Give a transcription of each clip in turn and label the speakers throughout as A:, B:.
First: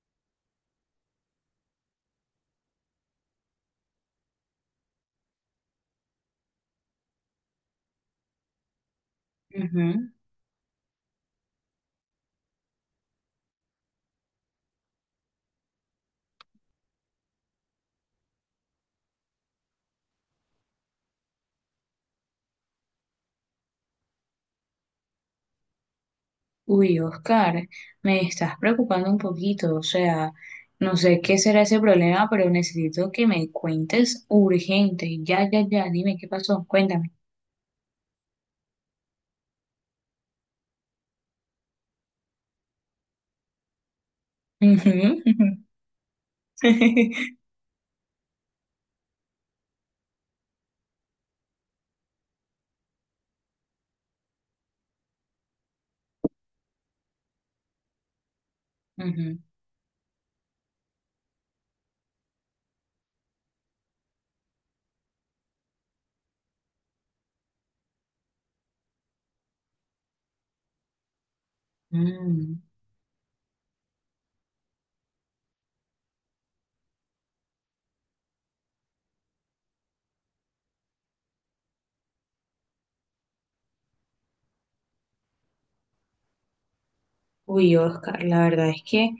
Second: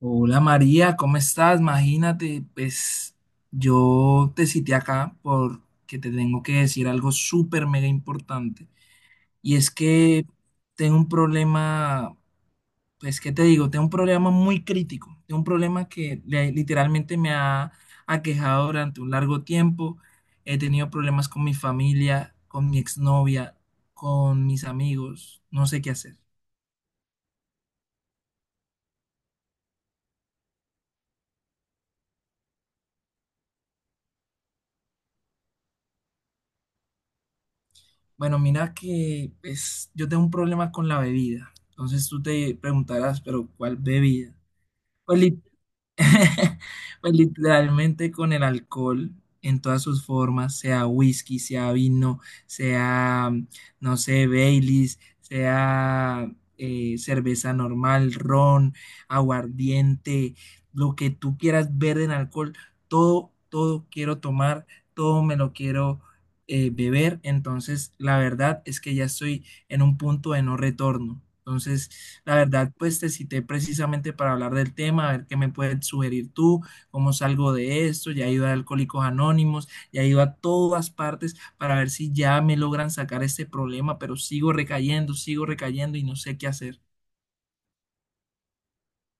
A: Hola María, ¿cómo estás? Imagínate, pues yo te cité acá porque te tengo que decir algo súper mega importante. Y es
B: Ujú.
A: que tengo un problema, pues ¿qué te digo? Tengo un problema muy crítico. Tengo un problema que literalmente me ha aquejado durante un largo tiempo. He tenido problemas con mi familia, con mi exnovia, con mis amigos. No sé qué hacer.
B: Uy, Oscar, me estás preocupando un poquito, o sea, no sé qué será ese problema, pero necesito que me cuentes urgente. Ya, ya, ya, dime qué pasó, cuéntame.
A: Bueno, mira que pues, yo tengo un problema con la bebida. Entonces tú te preguntarás, pero ¿cuál bebida? Pues
B: Ujú.
A: Pues literalmente con el alcohol en todas sus formas, sea whisky, sea vino, sea, no sé, Baileys, sea cerveza normal, ron,
B: Ujú.
A: aguardiente, lo que tú quieras ver en alcohol, todo, todo quiero tomar, todo me lo quiero beber. Entonces, la verdad es que ya estoy en un punto de no retorno. Entonces, la
B: Mm.
A: verdad, pues te cité precisamente para hablar del tema, a ver qué me puedes sugerir tú, cómo salgo de esto. Ya he ido a Alcohólicos Anónimos, ya he ido a todas partes para ver si ya me logran sacar este problema, pero sigo recayendo y no sé qué hacer.
B: Uy, Oscar, la verdad es que,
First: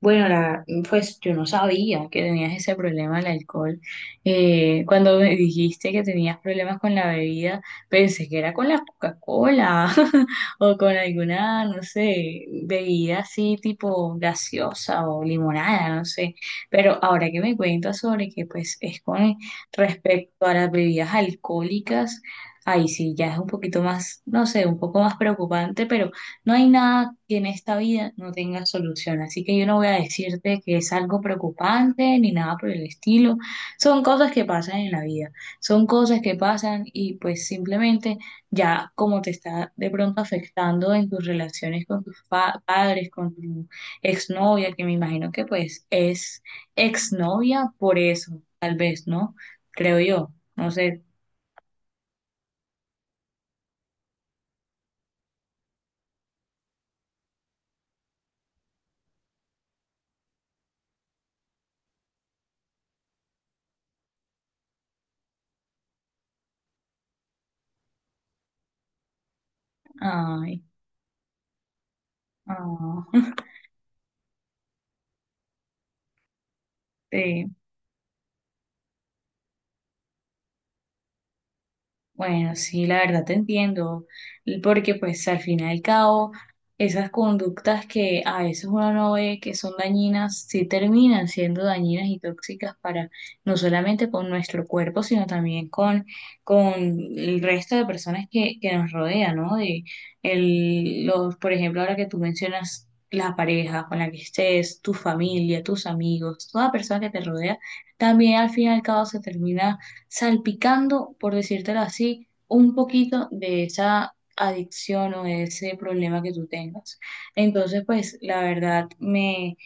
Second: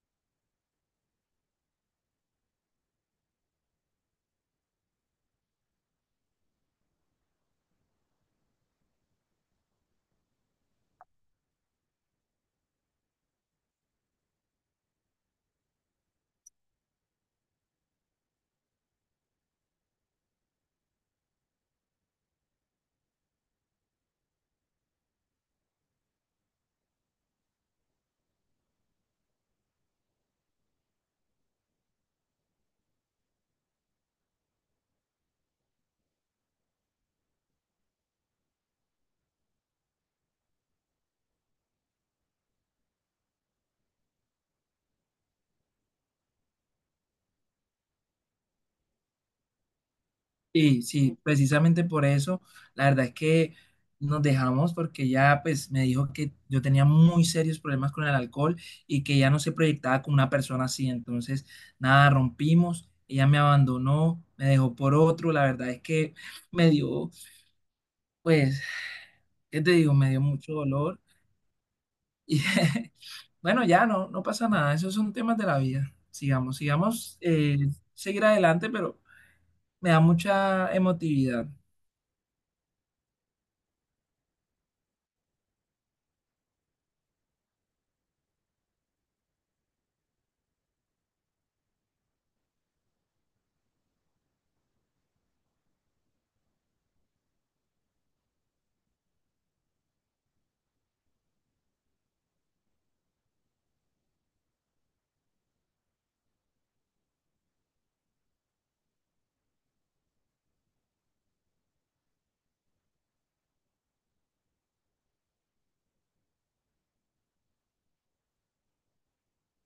B: bueno, pues yo no sabía que tenías ese problema del alcohol. Cuando me dijiste que tenías problemas con la bebida, pensé que era con la Coca-Cola o con alguna, no sé, bebida así tipo gaseosa o limonada, no sé. Pero ahora que me cuentas sobre que pues es con respecto a las bebidas alcohólicas, ahí sí ya es un poquito más, no sé, un poco más preocupante, pero no hay nada que en esta vida no tenga solución, así que yo no voy a decirte que es algo preocupante ni nada por el estilo. Son cosas que pasan en la vida, son cosas que pasan y pues simplemente ya como te está de pronto afectando en tus relaciones con tus padres, con tu exnovia, que me imagino que pues es exnovia por eso, tal vez, ¿no? Creo yo, no
A: Sí,
B: sé.
A: sí, precisamente por eso, la verdad es que nos dejamos porque ya pues me dijo que yo tenía muy serios problemas con el alcohol y que ya no se proyectaba como una persona así, entonces nada, rompimos, ella me abandonó, me dejó por otro, la verdad es que me dio, pues, ¿qué te digo? Me dio mucho
B: Ay,
A: dolor y
B: ah,
A: bueno, ya no, no pasa nada, esos son temas de la vida, sigamos, sigamos,
B: sí.
A: seguir adelante, pero me da mucha emotividad.
B: Bueno, sí, la verdad te entiendo, porque pues al fin y al cabo, esas conductas que a veces uno no ve que son dañinas, sí terminan siendo dañinas y tóxicas para no solamente con nuestro cuerpo, sino también con el resto de personas que nos rodean, ¿no? De el, los, por ejemplo, ahora que tú mencionas la pareja con la que estés, tu familia, tus amigos, toda persona que te rodea, también al fin y al cabo se termina salpicando, por decírtelo así, un poquito de esa adicción o de ese problema que tú tengas. Entonces, pues la verdad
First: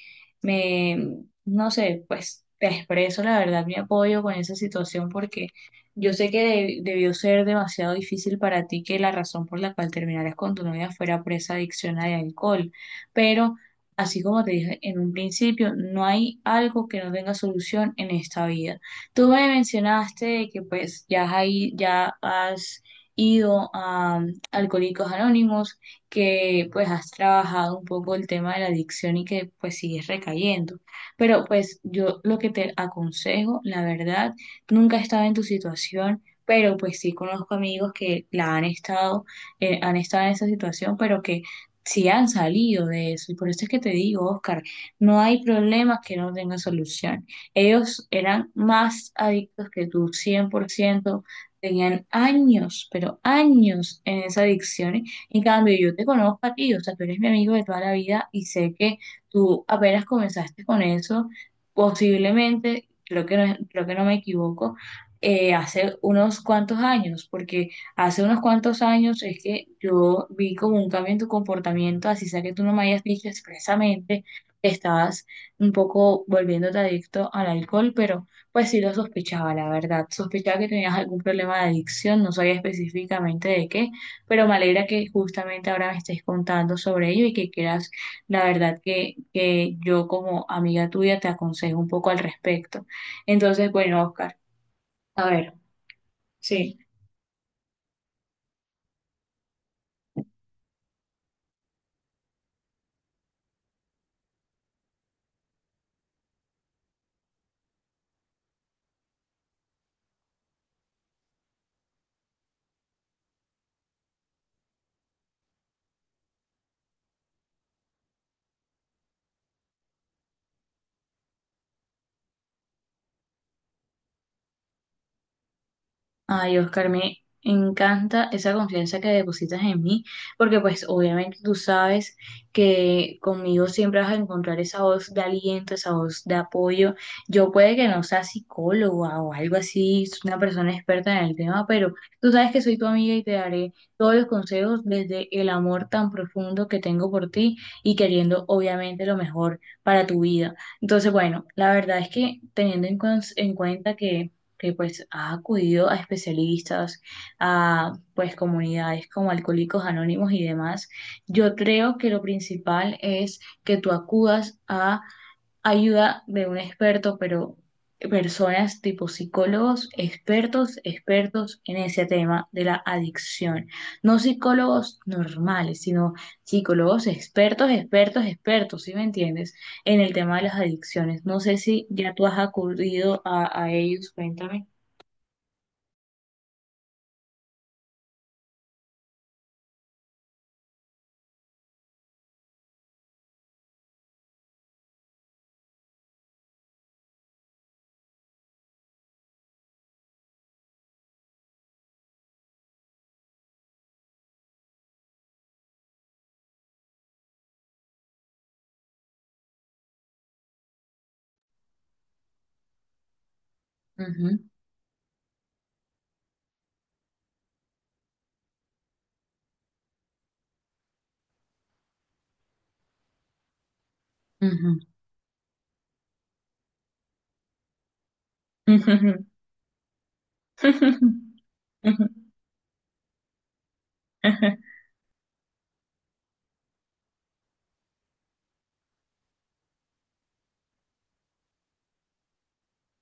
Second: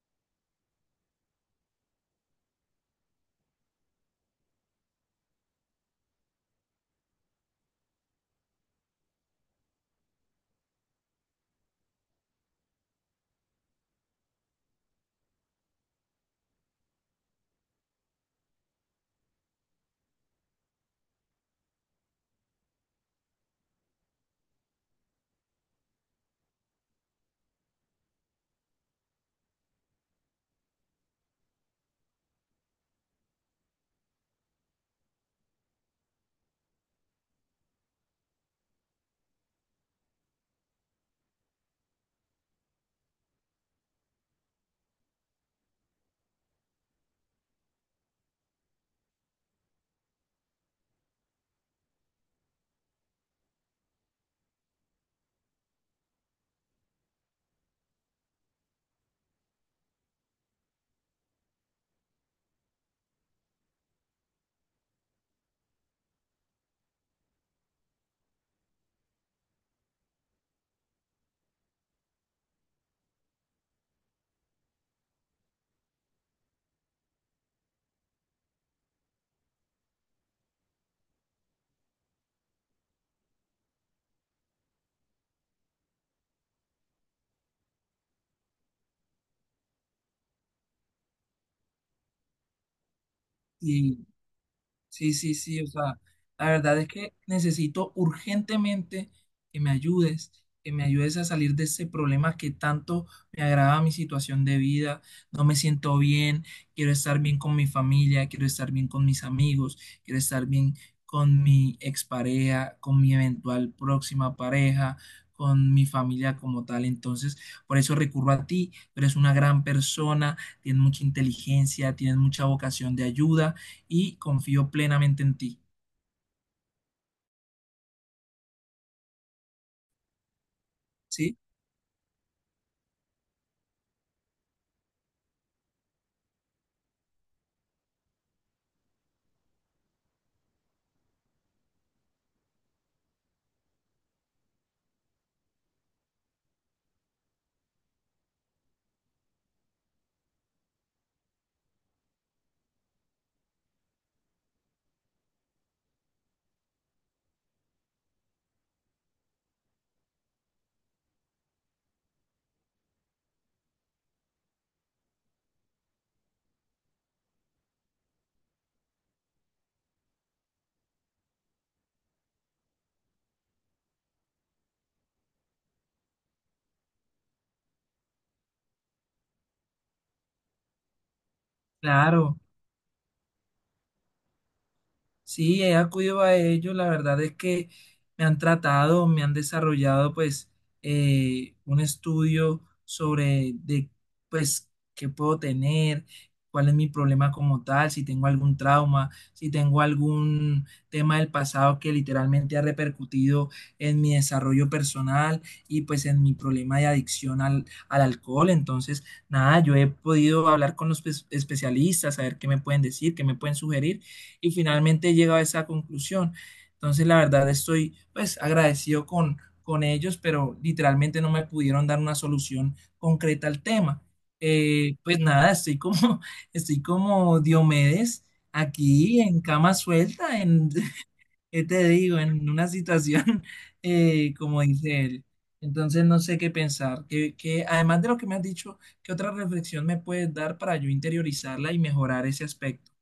B: me, no sé, pues te expreso la verdad mi apoyo con esa situación porque yo sé que debió ser demasiado difícil para ti que la razón por la cual terminaras con tu novia fuera por esa adicción al alcohol, pero así como te dije en un principio, no hay algo que no tenga solución en esta vida. Tú me mencionaste de que pues ya has, ya has ido a Alcohólicos Anónimos, que pues has trabajado un poco el tema de la adicción y que pues sigues recayendo. Pero pues yo lo que te aconsejo, la verdad, nunca he estado en tu situación, pero pues sí conozco amigos que la han estado en esa situación, pero que sí han salido de eso. Y por eso es que te digo, Oscar, no hay problema que no tenga solución. Ellos eran más adictos que tú, 100% tenían años, pero años en esa adicción. En cambio, yo te conozco a ti, o sea, tú eres mi amigo de toda la vida y sé que tú apenas comenzaste con eso, posiblemente, creo que no me equivoco, hace unos cuantos años, porque hace unos cuantos años es que yo vi como un cambio en tu comportamiento, así sea que tú no me hayas dicho expresamente que estabas un poco volviéndote adicto al alcohol, pero pues sí lo sospechaba, la verdad. Sospechaba que tenías algún problema de adicción, no sabía específicamente de qué, pero me alegra que justamente ahora me estés contando sobre ello y que quieras, la verdad, que yo como amiga tuya te aconsejo un poco al respecto. Entonces, bueno, Oscar,
A: Sí,
B: a
A: sí,
B: ver,
A: sí, o sea, la verdad
B: sí.
A: es que necesito urgentemente que me ayudes, que me ayudes a salir de ese problema que tanto me agrava mi situación de vida, no me siento bien, quiero estar bien con mi familia, quiero estar bien con mis amigos, quiero estar bien con mi expareja, con mi eventual próxima pareja, con mi familia como tal. Entonces, por eso recurro a ti, tú eres una gran persona, tienes mucha inteligencia, tienes mucha vocación de ayuda y confío plenamente en ti.
B: Ay, Oscar, me encanta esa confianza que depositas en mí, porque pues
A: ¿Sí?
B: obviamente tú sabes que conmigo siempre vas a encontrar esa voz de aliento, esa voz de apoyo. Yo puede que no sea psicóloga o algo así, soy una persona experta en el tema, pero tú sabes que soy tu amiga y te daré todos los consejos desde el amor tan profundo que tengo por ti y queriendo obviamente lo mejor para tu vida. Entonces, bueno, la verdad es que teniendo en, en cuenta que pues ha acudido a especialistas, a pues comunidades como Alcohólicos Anónimos y demás, yo creo que lo principal es que tú acudas a ayuda de un experto, pero personas tipo psicólogos, expertos, expertos en ese tema de la adicción. No psicólogos normales, sino psicólogos expertos, expertos, expertos, ¿sí me entiendes? En el tema de las adicciones. No sé si ya tú
A: Claro.
B: has acudido a ellos, cuéntame.
A: Sí, he acudido a ellos, la verdad es que me han tratado, me han desarrollado pues un estudio sobre de pues qué puedo tener, cuál es mi problema como tal, si tengo algún trauma, si tengo algún tema del pasado que literalmente ha repercutido en mi desarrollo personal y pues en mi problema de adicción al alcohol. Entonces, nada, yo he podido hablar con los especialistas, saber qué me pueden decir, qué me pueden sugerir
B: Ujú,
A: y finalmente llego a esa conclusión. Entonces, la verdad, estoy pues agradecido con ellos, pero literalmente no me pudieron dar una solución concreta al tema.
B: ujú.
A: Pues nada, estoy como, estoy como Diomedes
B: Ujú, ujú.
A: aquí en cama suelta, en, ¿qué te digo? En una situación, como dice él. Entonces no sé qué pensar. Además de lo que me has dicho, ¿qué otra reflexión me puedes dar para yo interiorizarla y mejorar ese aspecto?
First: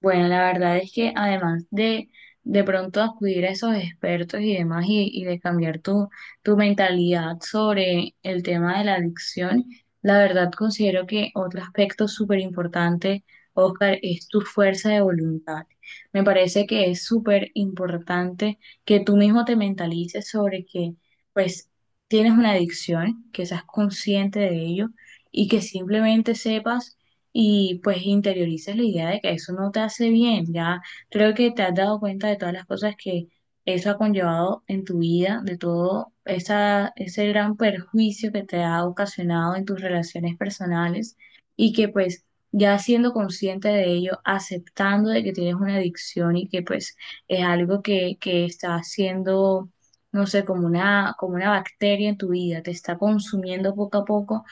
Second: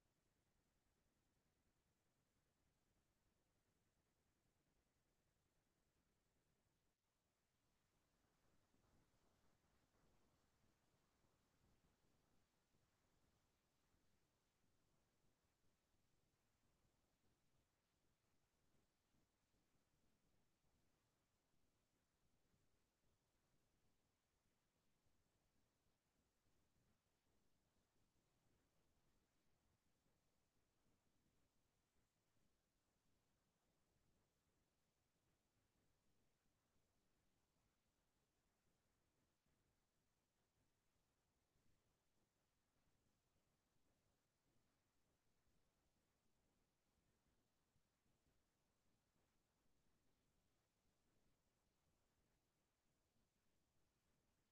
B: Bueno, la verdad es que además de pronto acudir a esos expertos y demás y de cambiar tu mentalidad sobre el tema de la adicción, la verdad considero que otro aspecto súper importante, Oscar, es tu fuerza de voluntad. Me parece que es súper importante que tú mismo te mentalices sobre que pues tienes una adicción, que seas consciente de ello y que simplemente sepas y pues interiorices la idea de que eso no te hace bien. Ya creo que te has dado cuenta de todas las cosas que eso ha conllevado en tu vida, de todo esa, ese gran perjuicio que te ha ocasionado en tus relaciones personales y que pues ya siendo consciente de ello, aceptando de que tienes una adicción y que pues es algo que está haciendo, no sé, como una bacteria en tu vida, te está consumiendo poco a poco.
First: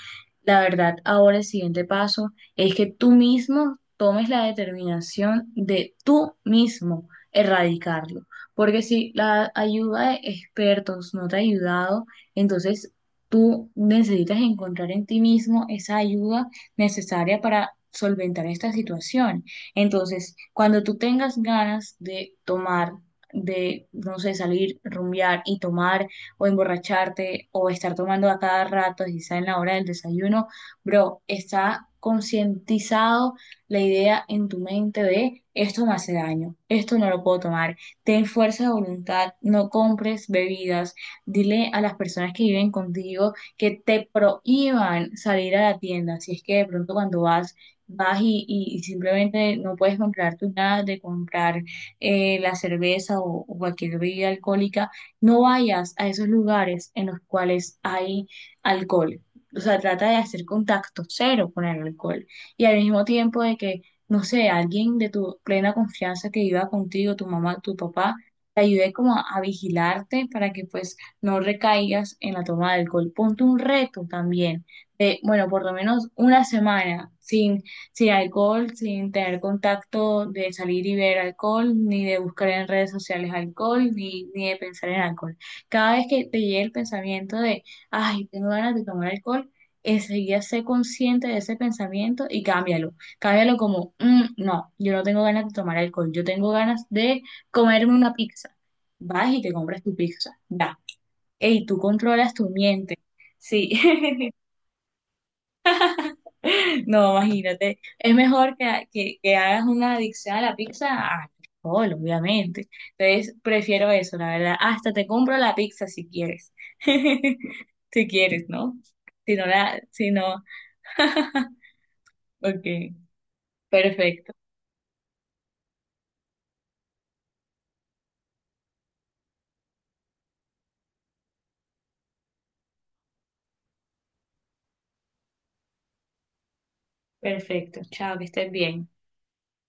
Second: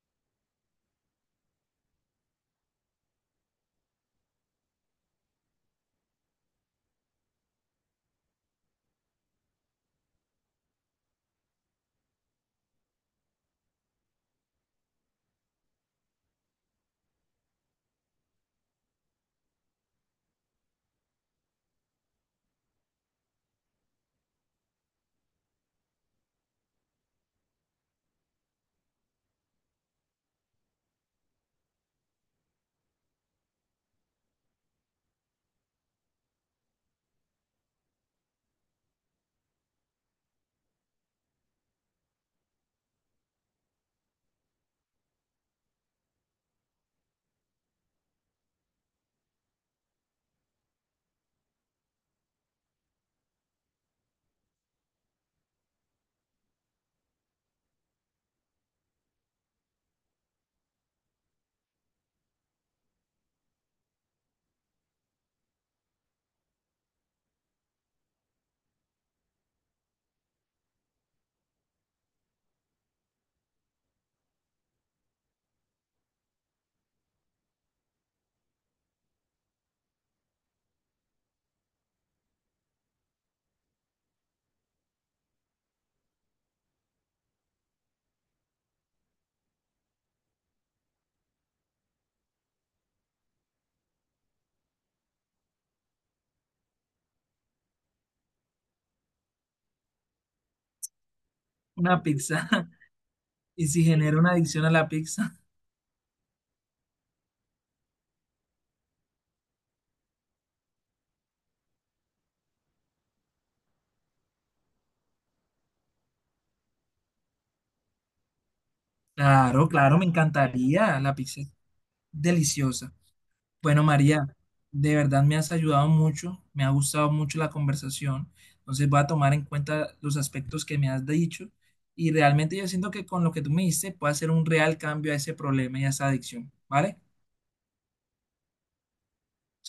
B: La verdad, ahora el siguiente paso es que tú mismo tomes la determinación de tú mismo erradicarlo. Porque si la ayuda de expertos no te ha ayudado, entonces tú necesitas encontrar en ti mismo esa ayuda necesaria para solventar esta situación. Entonces, cuando tú tengas ganas de tomar, de, no sé, salir, rumbear y tomar o emborracharte o estar tomando a cada rato, quizá en la hora del desayuno, bro, está concientizado la idea en tu mente de esto me hace daño, esto no lo puedo tomar. Ten fuerza de voluntad, no compres bebidas. Dile a las personas que viven contigo que te prohíban salir a la tienda. Si es que de pronto cuando vas, vas y simplemente no puedes comprar tu nada de comprar la cerveza o cualquier bebida alcohólica, no vayas a esos lugares en los cuales hay alcohol, o sea, trata de hacer contacto cero con el alcohol y al mismo tiempo de que, no sé, alguien de tu plena confianza que viva contigo, tu mamá, tu papá, te ayude como a vigilarte para que pues no recaigas en la toma de alcohol. Ponte un reto también de, bueno, por lo menos una semana sin alcohol, sin tener contacto de salir y ver alcohol, ni de buscar en redes sociales alcohol, ni de pensar en alcohol. Cada vez que te llegue el pensamiento de ay, tengo ganas de tomar alcohol, enseguida sé consciente de ese pensamiento y cámbialo. Cámbialo como, "Mm, no, yo no tengo ganas de tomar alcohol, yo tengo ganas de comerme una pizza". Vas y te compras tu pizza, ya. Ey, tú
A: Una
B: controlas
A: pizza.
B: tu miente.
A: ¿Y
B: Sí,
A: si genera una adicción a la pizza?
B: no, imagínate. Es mejor que, que hagas una adicción a la pizza al alcohol, obviamente. Entonces, prefiero eso, la verdad. Hasta te compro la pizza si quieres. Si quieres, ¿no? Si no
A: Claro,
B: la,
A: claro, me
B: si no,
A: encantaría. La pizza es
B: Ok,
A: deliciosa. Bueno,
B: perfecto,
A: María, de verdad me has ayudado mucho, me ha gustado mucho la conversación. Entonces voy a tomar en cuenta los aspectos que me has dicho y realmente yo siento que con lo que tú me diste puedo hacer un real cambio a ese problema y a esa adicción, ¿vale?
B: perfecto. Chao, que estés bien.